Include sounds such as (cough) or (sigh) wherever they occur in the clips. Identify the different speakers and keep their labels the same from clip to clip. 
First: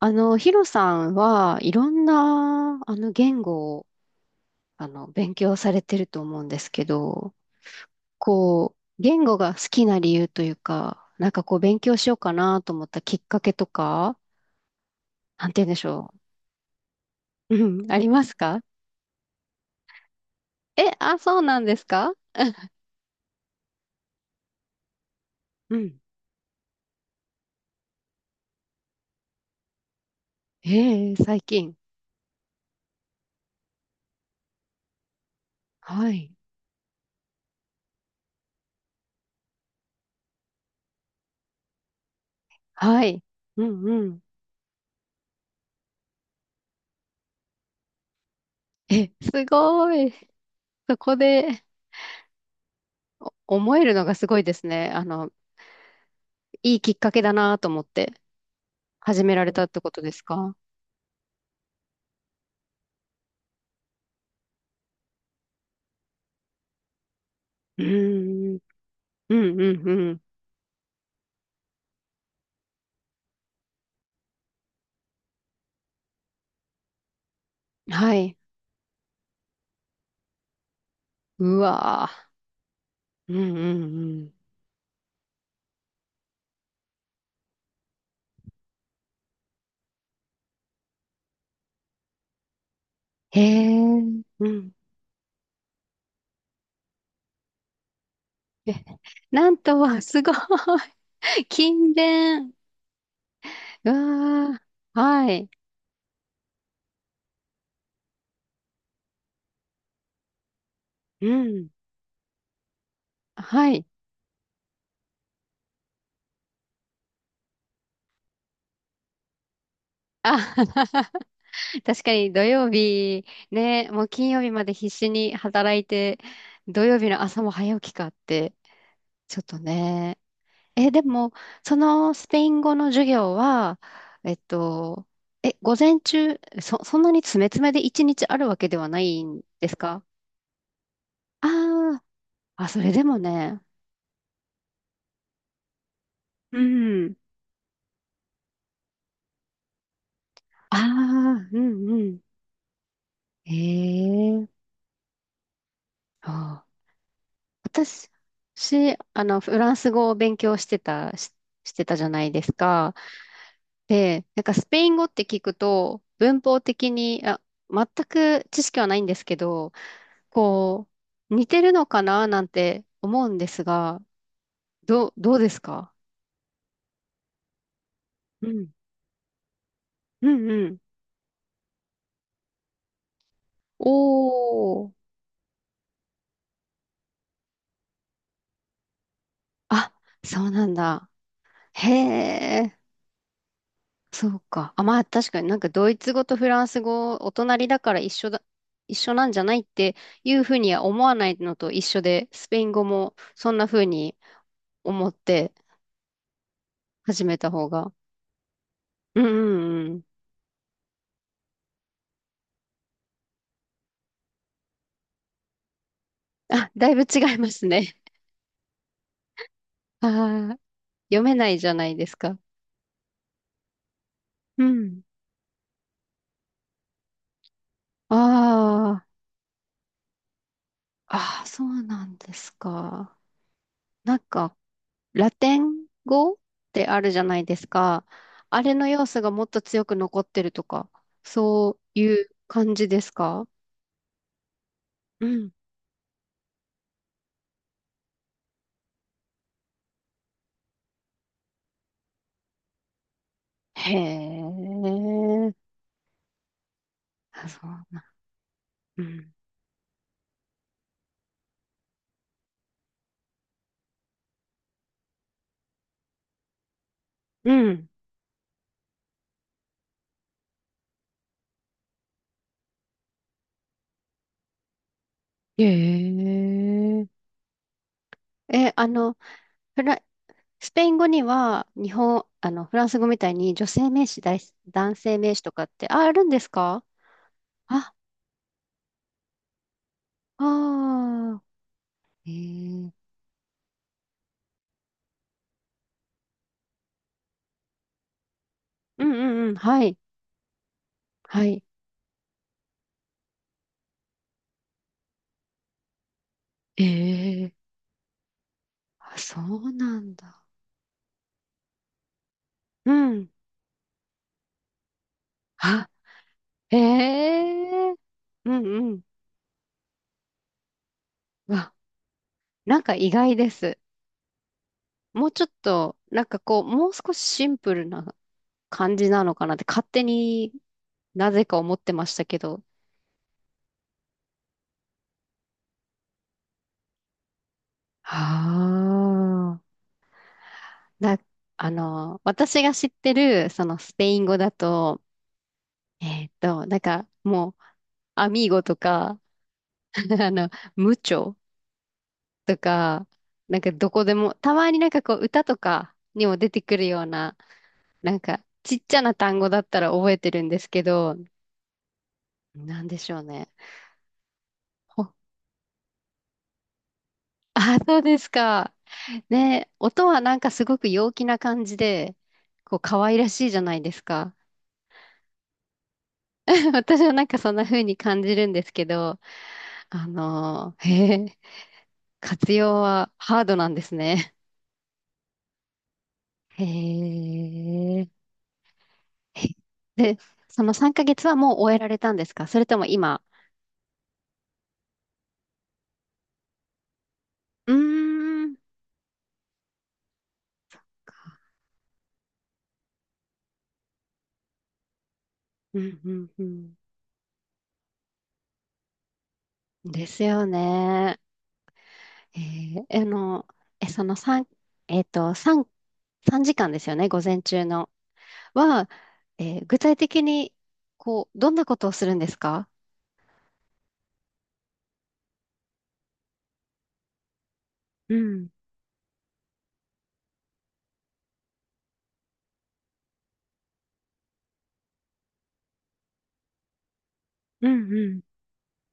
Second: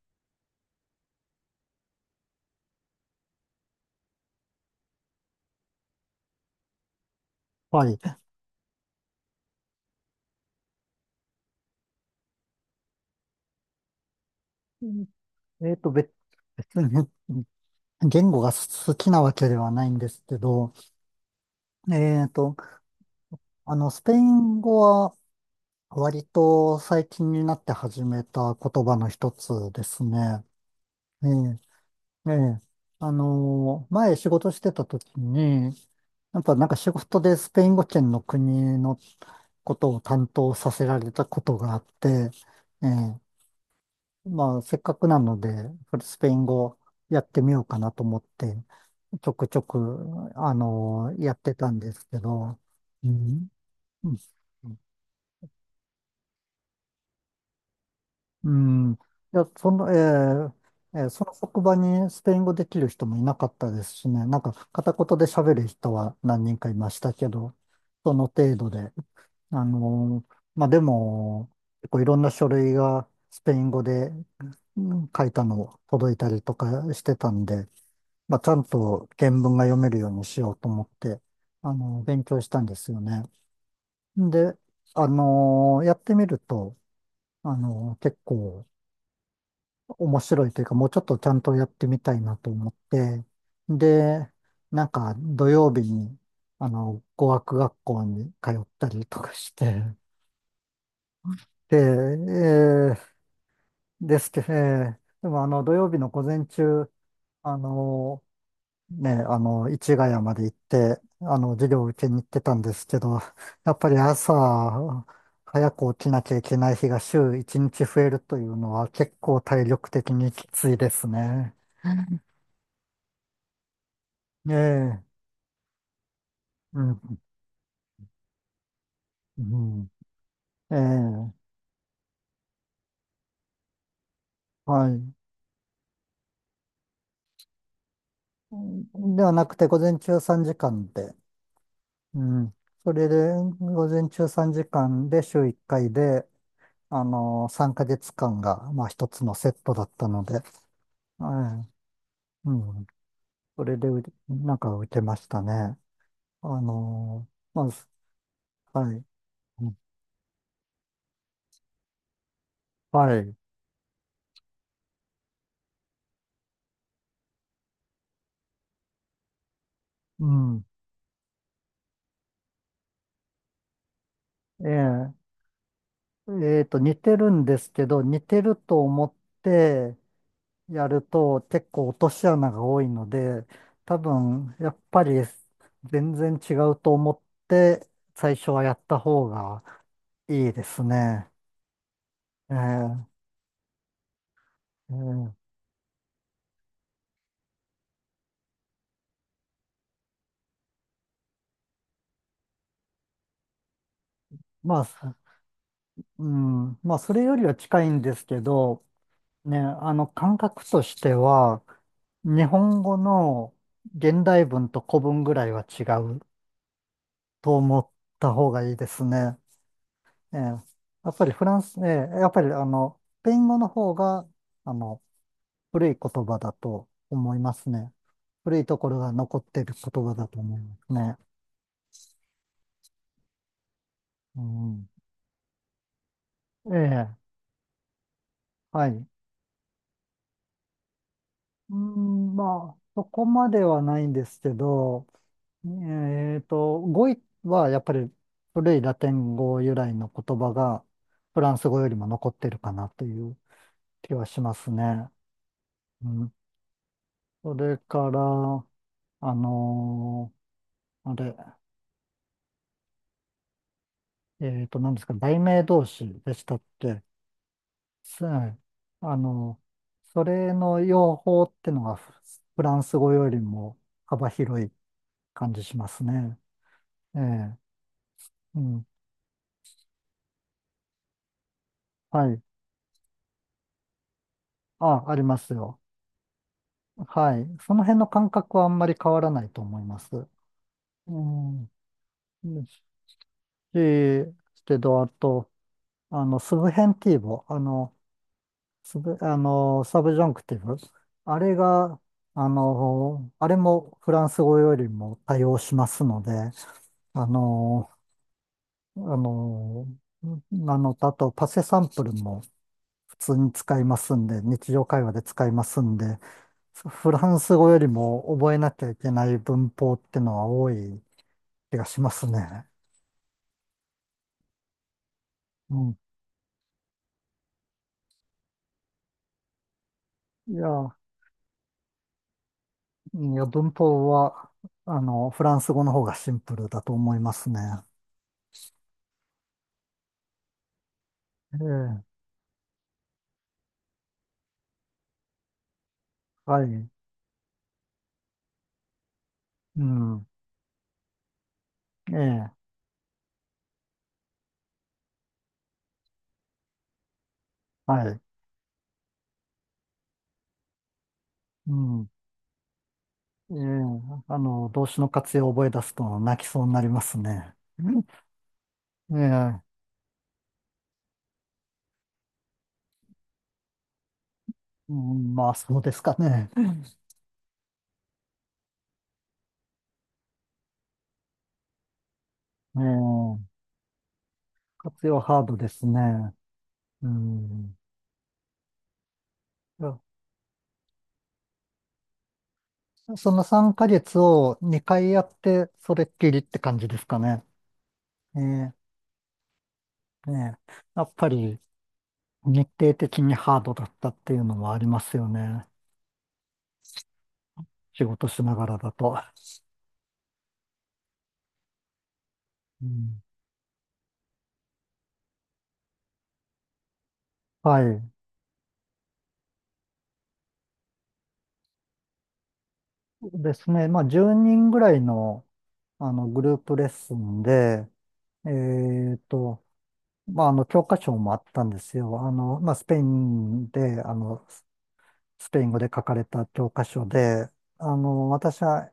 Speaker 1: ヒロさんはいろんな、言語を、勉強されてると思うんですけど、
Speaker 2: はい。
Speaker 1: こう、言語が好きな理由というか、なんかこう、勉強しようかなと思ったきっかけとか、
Speaker 2: うん。
Speaker 1: なんて言うん
Speaker 2: え
Speaker 1: で
Speaker 2: っ
Speaker 1: し
Speaker 2: と、別
Speaker 1: ょ
Speaker 2: 別に
Speaker 1: う。うん、ありま
Speaker 2: 言
Speaker 1: す
Speaker 2: 語が
Speaker 1: か？
Speaker 2: 好きなわけではないんですけど、
Speaker 1: え、あ、そうなんですか？
Speaker 2: えっと、スペイン語は
Speaker 1: うん。
Speaker 2: 割と最近になって始めた言葉の一つですね。
Speaker 1: ええ、
Speaker 2: え
Speaker 1: 最近。
Speaker 2: え、ええ。前仕事してた時に、
Speaker 1: はい。
Speaker 2: やっぱなんか仕事でスペイン語圏の国のことを担当させられたことがあって、え
Speaker 1: は
Speaker 2: え。
Speaker 1: い。うんうん。
Speaker 2: まあ、せっかくなので、スペイン語やってみようかなと思って、
Speaker 1: え、
Speaker 2: ちょ
Speaker 1: す
Speaker 2: くちょ
Speaker 1: ご
Speaker 2: く、
Speaker 1: い。そこ
Speaker 2: やって
Speaker 1: で
Speaker 2: たんですけど、うん、
Speaker 1: 思えるのがすごいですね。いいきっかけだなと思って
Speaker 2: うん、い
Speaker 1: 始めら
Speaker 2: や、
Speaker 1: れたっ
Speaker 2: そ
Speaker 1: て
Speaker 2: の、
Speaker 1: ことですか？
Speaker 2: その職場にスペイン語できる人もいなかったですしね、なんか片言で喋る人は何人かいましたけど、
Speaker 1: う
Speaker 2: その
Speaker 1: ー
Speaker 2: 程
Speaker 1: ん、
Speaker 2: 度で、
Speaker 1: うん、うん、うん。
Speaker 2: まあ、でも、結構いろんな書類がスペイン語で、うん、書いたの届いたりとかしてたんで、
Speaker 1: はい。
Speaker 2: まあ、ちゃんと原文が読めるようにしようと思って、
Speaker 1: うわ
Speaker 2: 勉強したんですよね。
Speaker 1: ぁ。うん、うん、うん。
Speaker 2: で、やってみると、結構面白いというか、もうちょっとちゃんとやってみたいなと思って、
Speaker 1: へえ、
Speaker 2: で、
Speaker 1: うん。
Speaker 2: なんか土曜日に、語学学校に通っ
Speaker 1: え、
Speaker 2: たりとか
Speaker 1: な
Speaker 2: し
Speaker 1: ん
Speaker 2: て、
Speaker 1: とは、すごい。(laughs)
Speaker 2: で、
Speaker 1: 勤勉。う
Speaker 2: ですけど、
Speaker 1: わぁ。
Speaker 2: で
Speaker 1: は
Speaker 2: も
Speaker 1: い。
Speaker 2: 土曜日の午前中、あの、ね、市ヶ谷まで行って、
Speaker 1: うん。
Speaker 2: 授業を受けに行ってたんですけど、
Speaker 1: は
Speaker 2: やっ
Speaker 1: い。
Speaker 2: ぱり朝、早く起きなきゃいけない日が週1日増えるというのは結構体力的にき
Speaker 1: あ、
Speaker 2: ついです
Speaker 1: (laughs)
Speaker 2: ね。
Speaker 1: 確かに土曜日、ね、もう金曜日
Speaker 2: え
Speaker 1: まで必
Speaker 2: え、
Speaker 1: 死に働いて、
Speaker 2: う
Speaker 1: 土
Speaker 2: ん、
Speaker 1: 曜日の朝も早起きかって、ちょっ
Speaker 2: う
Speaker 1: と
Speaker 2: ん、
Speaker 1: ね。
Speaker 2: え
Speaker 1: え、で
Speaker 2: え、
Speaker 1: も、そのスペイン語の授業は、えっ
Speaker 2: は
Speaker 1: と、
Speaker 2: い。
Speaker 1: え、午前中、そんなに詰め詰めで一日あるわけではない
Speaker 2: では
Speaker 1: ん
Speaker 2: なく
Speaker 1: で
Speaker 2: て、
Speaker 1: す
Speaker 2: 午前
Speaker 1: か？
Speaker 2: 中3時間で、
Speaker 1: ああー、
Speaker 2: うん。
Speaker 1: あ、それ
Speaker 2: そ
Speaker 1: で
Speaker 2: れ
Speaker 1: も
Speaker 2: で、
Speaker 1: ね。
Speaker 2: 午前中3時間で週1回で、
Speaker 1: うん。
Speaker 2: 3ヶ月間が、まあ、一つのセットだったので、
Speaker 1: ああ、う
Speaker 2: は
Speaker 1: んうん。
Speaker 2: い。うん。それでう、
Speaker 1: え
Speaker 2: なん
Speaker 1: え。
Speaker 2: か受けましたね。あ
Speaker 1: ああ。
Speaker 2: のまあ、
Speaker 1: 私、
Speaker 2: は
Speaker 1: し
Speaker 2: い。
Speaker 1: あの、フ
Speaker 2: う
Speaker 1: ラン
Speaker 2: ん、
Speaker 1: ス語を勉強してた、してたじゃないですか。
Speaker 2: はい。
Speaker 1: で、なんかスペイン語って聞くと、文法的に、あ、全く知識はないんですけど、
Speaker 2: うん。
Speaker 1: こう、似てるのかななんて思うんですが、
Speaker 2: え
Speaker 1: どうですか？
Speaker 2: え似てるんですけど、似て
Speaker 1: う
Speaker 2: る
Speaker 1: ん。
Speaker 2: と思って
Speaker 1: うんうん。
Speaker 2: やると結構落とし穴が多いので、多分、やっ
Speaker 1: おー。
Speaker 2: ぱり全然違うと思って最初はやった方が
Speaker 1: あ、そ
Speaker 2: い
Speaker 1: う
Speaker 2: いで
Speaker 1: なん
Speaker 2: す
Speaker 1: だ。
Speaker 2: ね。
Speaker 1: へえ。
Speaker 2: ええ
Speaker 1: そうか。あ、まあ確
Speaker 2: え
Speaker 1: かに
Speaker 2: え。
Speaker 1: なんかドイツ語とフランス語、お隣だから一緒だ、一緒なんじゃないっていうふうには思わないのと一緒で、スペイン語もそんなふうに
Speaker 2: まあ、
Speaker 1: 思って
Speaker 2: うん。まあ、それ
Speaker 1: 始
Speaker 2: よ
Speaker 1: め
Speaker 2: り
Speaker 1: た
Speaker 2: は
Speaker 1: 方
Speaker 2: 近い
Speaker 1: が。
Speaker 2: んですけど、
Speaker 1: うんう
Speaker 2: ね、
Speaker 1: ん
Speaker 2: あ
Speaker 1: うん。
Speaker 2: の感覚としては、日本語の現代文と古文ぐらいは違う
Speaker 1: あ、だいぶ違いま
Speaker 2: と
Speaker 1: す
Speaker 2: 思っ
Speaker 1: ね。
Speaker 2: た方がいいですね。
Speaker 1: (laughs)
Speaker 2: ええ、
Speaker 1: あ
Speaker 2: や
Speaker 1: あ、
Speaker 2: っ
Speaker 1: 読
Speaker 2: ぱり
Speaker 1: め
Speaker 2: フ
Speaker 1: な
Speaker 2: ラ
Speaker 1: い
Speaker 2: ン
Speaker 1: じゃ
Speaker 2: ス、
Speaker 1: ないで
Speaker 2: え
Speaker 1: す
Speaker 2: え、やっ
Speaker 1: か。
Speaker 2: ぱりスペイン語の方が、
Speaker 1: う
Speaker 2: あ
Speaker 1: ん。
Speaker 2: の、古い言葉だと思いますね。古いところ
Speaker 1: あ
Speaker 2: が残っている言葉だと思いますね。
Speaker 1: あ、ああ、そうなんですか。なん
Speaker 2: う
Speaker 1: か、
Speaker 2: ん。
Speaker 1: ラテン語っ
Speaker 2: え
Speaker 1: てある
Speaker 2: え、
Speaker 1: じゃないですか。あれの
Speaker 2: は
Speaker 1: 要
Speaker 2: い。
Speaker 1: 素がもっと強く残ってるとか、
Speaker 2: う
Speaker 1: そういう
Speaker 2: ん、
Speaker 1: 感
Speaker 2: まあ、
Speaker 1: じで
Speaker 2: そ
Speaker 1: す
Speaker 2: こ
Speaker 1: か？
Speaker 2: まではないんですけど、
Speaker 1: うん。
Speaker 2: 語彙はやっぱり古いラテン語由来の言葉がフランス語よりも残ってるかなという
Speaker 1: へ
Speaker 2: 気はしますね。
Speaker 1: え。
Speaker 2: うん。
Speaker 1: あ、
Speaker 2: そ
Speaker 1: そう
Speaker 2: れ
Speaker 1: なん。
Speaker 2: から、
Speaker 1: う
Speaker 2: あ
Speaker 1: ん。
Speaker 2: のあれ、何ですか、題名同士でしたって、
Speaker 1: うん。
Speaker 2: すあのそれの用法ってのがフランス語よりも幅広い感じします
Speaker 1: へ
Speaker 2: ね。え
Speaker 1: え。
Speaker 2: え、う
Speaker 1: え、
Speaker 2: ん。
Speaker 1: フラ、スペイン語には、
Speaker 2: はい。
Speaker 1: フランス語みたいに女性名詞、男
Speaker 2: あ、あ
Speaker 1: 性
Speaker 2: り
Speaker 1: 名
Speaker 2: ま
Speaker 1: 詞と
Speaker 2: す
Speaker 1: かっ
Speaker 2: よ。
Speaker 1: て、あ、あるんですか？
Speaker 2: はい。その
Speaker 1: あ、
Speaker 2: 辺の感覚はあんまり変わらないと思います。う
Speaker 1: ああ。
Speaker 2: ん。
Speaker 1: へ
Speaker 2: です
Speaker 1: え。
Speaker 2: し、けど、あと、スブヘンティーボ、あの、ス
Speaker 1: うん
Speaker 2: ブ、あ
Speaker 1: うんうん。は
Speaker 2: の、
Speaker 1: い。
Speaker 2: サブジャンクティブ、あ
Speaker 1: は
Speaker 2: れ
Speaker 1: い。
Speaker 2: が、あれもフランス語よりも対応しますので、あ
Speaker 1: ええ。
Speaker 2: の、あ
Speaker 1: あ、そう
Speaker 2: の、
Speaker 1: なんだ。
Speaker 2: なのと、あと、パセサンプルも
Speaker 1: う
Speaker 2: 普
Speaker 1: ん。
Speaker 2: 通に使いますんで、日常会話で使います
Speaker 1: あ、
Speaker 2: んで、
Speaker 1: え
Speaker 2: フランス語より
Speaker 1: え。
Speaker 2: も
Speaker 1: う
Speaker 2: 覚え
Speaker 1: ん
Speaker 2: な
Speaker 1: う
Speaker 2: きゃい
Speaker 1: ん。
Speaker 2: けない文法ってのは多い
Speaker 1: わ、
Speaker 2: 気がしますね。
Speaker 1: なんか意外です。もうちょっ
Speaker 2: う
Speaker 1: と、
Speaker 2: ん。
Speaker 1: なんかこう、もう少しシンプルな感じなのかなって勝手に
Speaker 2: いや、
Speaker 1: なぜか思ってましたけど。
Speaker 2: 文法は、フランス語の方がシンプルだと思いますね。
Speaker 1: ああ。な、
Speaker 2: ええ、
Speaker 1: 私が知ってる、そのスペイン語だと、
Speaker 2: は
Speaker 1: なん
Speaker 2: い。
Speaker 1: かもう、アミーゴとか、
Speaker 2: う
Speaker 1: (laughs)
Speaker 2: ん。
Speaker 1: あの、ムチョ。
Speaker 2: ええ、
Speaker 1: とか、なんかどこでも、たまになんかこう歌とかにも出てくるような、
Speaker 2: は
Speaker 1: なん
Speaker 2: い。
Speaker 1: かちっちゃな単語だったら覚えてるんですけど、
Speaker 2: うん。
Speaker 1: なんでしょうね。
Speaker 2: ええ、動詞
Speaker 1: ほ
Speaker 2: の活用を覚え出すと泣きそうになりますね。
Speaker 1: (laughs) あ、そうですか。
Speaker 2: ええ、
Speaker 1: ね、音はなんかすごく陽気な感じで、こう可愛らしいじゃないですか。
Speaker 2: うん、まあ、そうですかね。
Speaker 1: (laughs) 私はなんかそんな風に感じるんですけど、へえ、活用
Speaker 2: ええ、
Speaker 1: はハードなんですね。
Speaker 2: 活用ハードですね。
Speaker 1: (laughs)
Speaker 2: う
Speaker 1: へ
Speaker 2: ん。
Speaker 1: え。(laughs)
Speaker 2: いや、
Speaker 1: で、その3ヶ月はもう終えられたんですか？それとも今、
Speaker 2: その3ヶ月を2回やって、それっきりって感じですかね。
Speaker 1: うー
Speaker 2: ええ、
Speaker 1: ん。
Speaker 2: ねえ、やっぱり、日程的にハードだったっていうのもありますよね。
Speaker 1: うんうんうん。
Speaker 2: 仕事しながらだと。
Speaker 1: ですよね。え
Speaker 2: う
Speaker 1: ー、あ
Speaker 2: ん、
Speaker 1: の、え、その3、3、3時間ですよね、午前中
Speaker 2: は
Speaker 1: の。
Speaker 2: い。
Speaker 1: は、具体的に、こう、どんなことをするんですか？
Speaker 2: ですね。まあ、10人ぐらいの、あのグループレッスンで、
Speaker 1: うん、
Speaker 2: えっと、まあ、教科書もあったんですよ。まあ、スペインで、スペイン語で書かれた教科書で、
Speaker 1: うん、うん、
Speaker 2: 私は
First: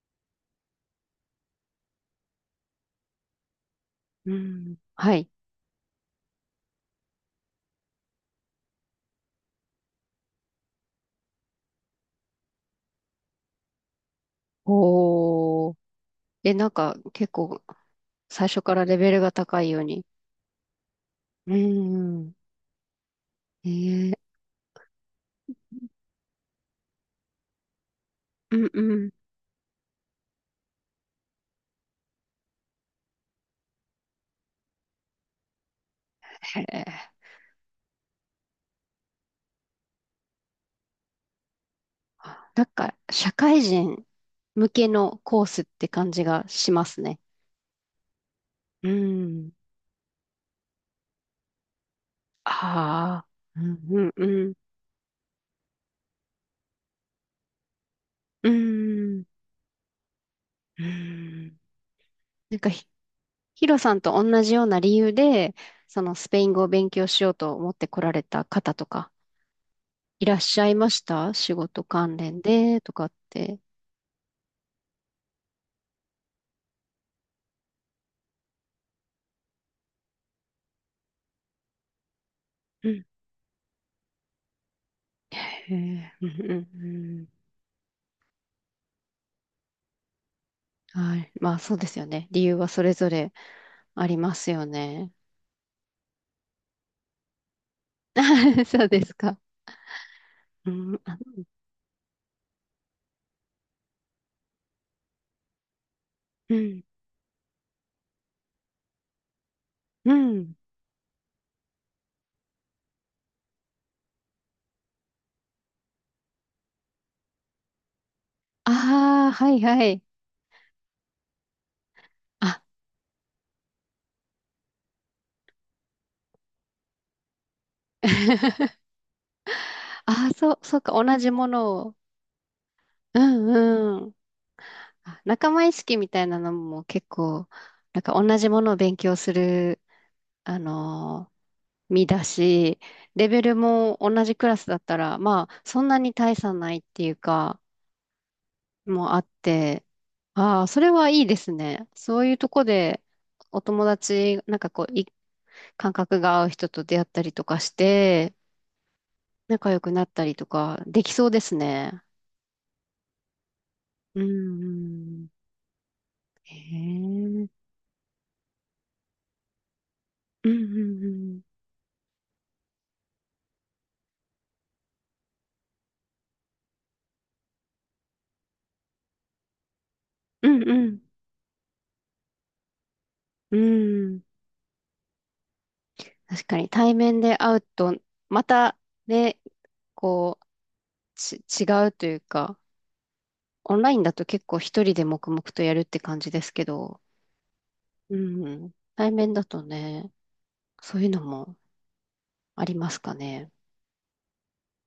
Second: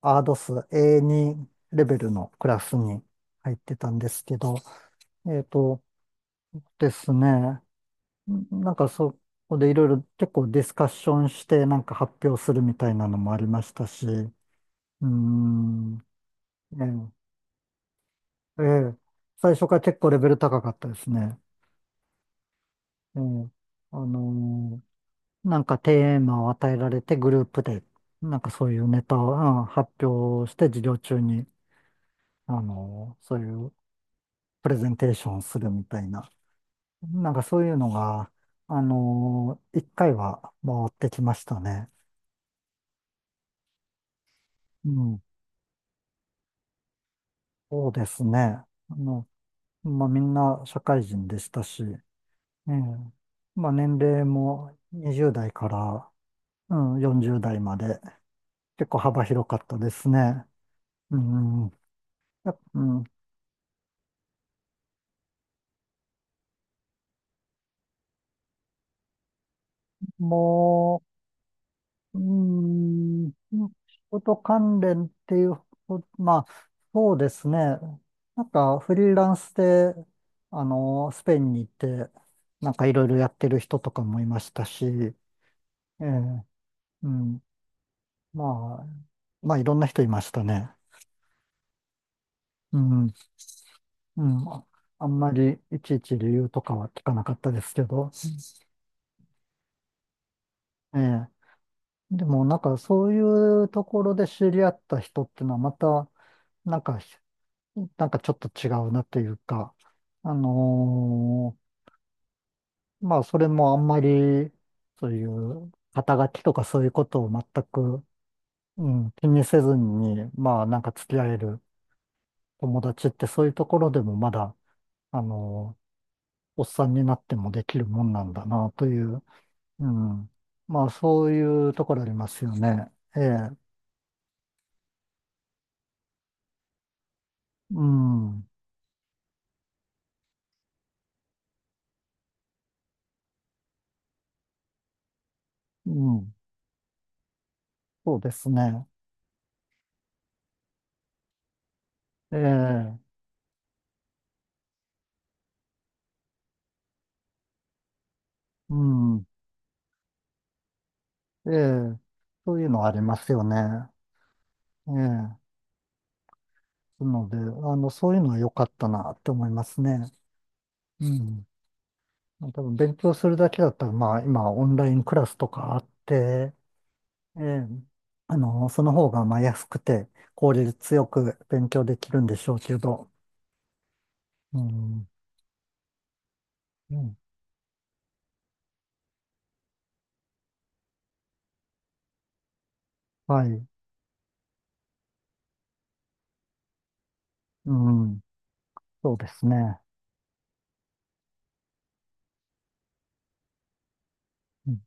Speaker 2: アードス A2 レベルのクラスに入ってたんです
Speaker 1: う
Speaker 2: けど、
Speaker 1: ん。はい。
Speaker 2: えっとですね。うん、なんかそこでいろいろ結構ディスカッションして、なんか発表するみたいなのもありましたし、うー
Speaker 1: おー。
Speaker 2: ん。
Speaker 1: え、なんか、
Speaker 2: え
Speaker 1: 結構、最初
Speaker 2: え、え
Speaker 1: からレ
Speaker 2: え、
Speaker 1: ベルが
Speaker 2: 最
Speaker 1: 高
Speaker 2: 初
Speaker 1: い
Speaker 2: か
Speaker 1: よ
Speaker 2: ら
Speaker 1: う
Speaker 2: 結
Speaker 1: に。
Speaker 2: 構レベル高かったですね。
Speaker 1: うん。
Speaker 2: ええ、
Speaker 1: え
Speaker 2: あ
Speaker 1: ー、
Speaker 2: のなんかテーマを与えられてグループで、なんか
Speaker 1: う
Speaker 2: そ
Speaker 1: ん、
Speaker 2: ういう
Speaker 1: う
Speaker 2: ネ
Speaker 1: ん。
Speaker 2: タを、うん、発表して授業中に、そういうプレゼンテーションをするみたいな、
Speaker 1: へー。
Speaker 2: なんかそういうのが、一回は回ってきましたね。
Speaker 1: なんか、社会人向け
Speaker 2: う
Speaker 1: の
Speaker 2: ん。
Speaker 1: コースって感じがしますね。
Speaker 2: そうですね。
Speaker 1: う
Speaker 2: の、
Speaker 1: ん。
Speaker 2: まあ、みんな社会人でしたし、ええ、
Speaker 1: ああ。う
Speaker 2: まあ、
Speaker 1: ん
Speaker 2: 年
Speaker 1: うん
Speaker 2: 齢
Speaker 1: うん。
Speaker 2: も20代から、うん、40代まで
Speaker 1: う
Speaker 2: 結構幅
Speaker 1: ん。
Speaker 2: 広かったですね。
Speaker 1: う
Speaker 2: う
Speaker 1: ん。
Speaker 2: ん、や
Speaker 1: なん
Speaker 2: っ
Speaker 1: か
Speaker 2: うん、
Speaker 1: ヒロさんと同じような理由で、そのスペイン語を勉強しようと思って来られた方とか、いらっしゃいまし
Speaker 2: も
Speaker 1: た？仕事関
Speaker 2: う、
Speaker 1: 連でとかっ
Speaker 2: うん、
Speaker 1: て。
Speaker 2: 仕事関連っていうまあ、そうですね。なんかフリーランスで、スペインに行って、なんか
Speaker 1: う
Speaker 2: いろ
Speaker 1: ん。
Speaker 2: いろやってる人とかもいましたし、
Speaker 1: へ
Speaker 2: え
Speaker 1: え。うん
Speaker 2: え、
Speaker 1: うんう
Speaker 2: う
Speaker 1: ん。
Speaker 2: ん。まあ、まあ、いろんな人いましたね。
Speaker 1: はい。まあ、そうですよね。理由は
Speaker 2: う
Speaker 1: それぞ
Speaker 2: ん、
Speaker 1: れあり
Speaker 2: う
Speaker 1: ま
Speaker 2: ん。
Speaker 1: すよ
Speaker 2: あ
Speaker 1: ね。
Speaker 2: んまりいちいち理由とかは聞かなかったですけど、
Speaker 1: (laughs) そうですか。う
Speaker 2: え
Speaker 1: ん。あ、
Speaker 2: え。でも、なんか、そういうところで知り合った人っていうのは、また、
Speaker 1: う
Speaker 2: なん
Speaker 1: ん
Speaker 2: か、なんか、ちょっと違うなっていうか、
Speaker 1: う
Speaker 2: あ
Speaker 1: ん。
Speaker 2: のまあ、それもあんまり、そういう、肩書きとかそういうことを全く、
Speaker 1: あ
Speaker 2: うん、気
Speaker 1: あ、
Speaker 2: に
Speaker 1: はい
Speaker 2: せず
Speaker 1: はい。
Speaker 2: に、まあ、なんか付き合える
Speaker 1: あ、
Speaker 2: 友達って、そういうところでもまだ、あのーおっさんになってもできるもんなんだな
Speaker 1: (laughs)
Speaker 2: という、う
Speaker 1: あ
Speaker 2: ん。
Speaker 1: あ、そう、そう
Speaker 2: まあ、
Speaker 1: か、同じ
Speaker 2: そう
Speaker 1: も
Speaker 2: い
Speaker 1: の
Speaker 2: うと
Speaker 1: を。
Speaker 2: ころありますよね。
Speaker 1: う
Speaker 2: ええ、
Speaker 1: んうん。あ、仲間意識みたいなのも結構、
Speaker 2: う
Speaker 1: なんか
Speaker 2: ん、
Speaker 1: 同
Speaker 2: う
Speaker 1: じものを勉強する、あのー身だし、レベルも同じクラスだったら、まあ、そんなに
Speaker 2: ん、
Speaker 1: 大差ないっていうか、
Speaker 2: そうですね。
Speaker 1: もあって、ああ、それはいいですね。そうい
Speaker 2: え
Speaker 1: うとこ
Speaker 2: え、
Speaker 1: で、お友達、なんかこう、感覚が合う人と出会ったりとかして、
Speaker 2: うん、
Speaker 1: 仲良くなったりとか、できそうで
Speaker 2: え
Speaker 1: す
Speaker 2: え、
Speaker 1: ね。
Speaker 2: そういうのありますよね。
Speaker 1: うん、う
Speaker 2: ええ、
Speaker 1: ん。
Speaker 2: な
Speaker 1: へ
Speaker 2: ので、
Speaker 1: え。
Speaker 2: そういうのは良かったなって思いますね。
Speaker 1: うん、うん、う
Speaker 2: う
Speaker 1: ん。
Speaker 2: ん。多分勉強するだけだったら、まあ、今、オンラインクラスとかあって、ええ、その方が、まあ、安くて、
Speaker 1: う
Speaker 2: 効
Speaker 1: ん、う
Speaker 2: 率
Speaker 1: ん。
Speaker 2: よく勉強できるんでしょうけど、
Speaker 1: うん。
Speaker 2: うん、
Speaker 1: 確かに対
Speaker 2: うん、
Speaker 1: 面で会うと、またね、こう、違うというか、
Speaker 2: はい、
Speaker 1: オンラインだと結構一人で黙々とやるって感じですけど、
Speaker 2: う
Speaker 1: う
Speaker 2: ん、
Speaker 1: ん、うん。対
Speaker 2: そうで
Speaker 1: 面だ
Speaker 2: す
Speaker 1: と
Speaker 2: ね。
Speaker 1: ね、そういうのもありますかね。
Speaker 2: うん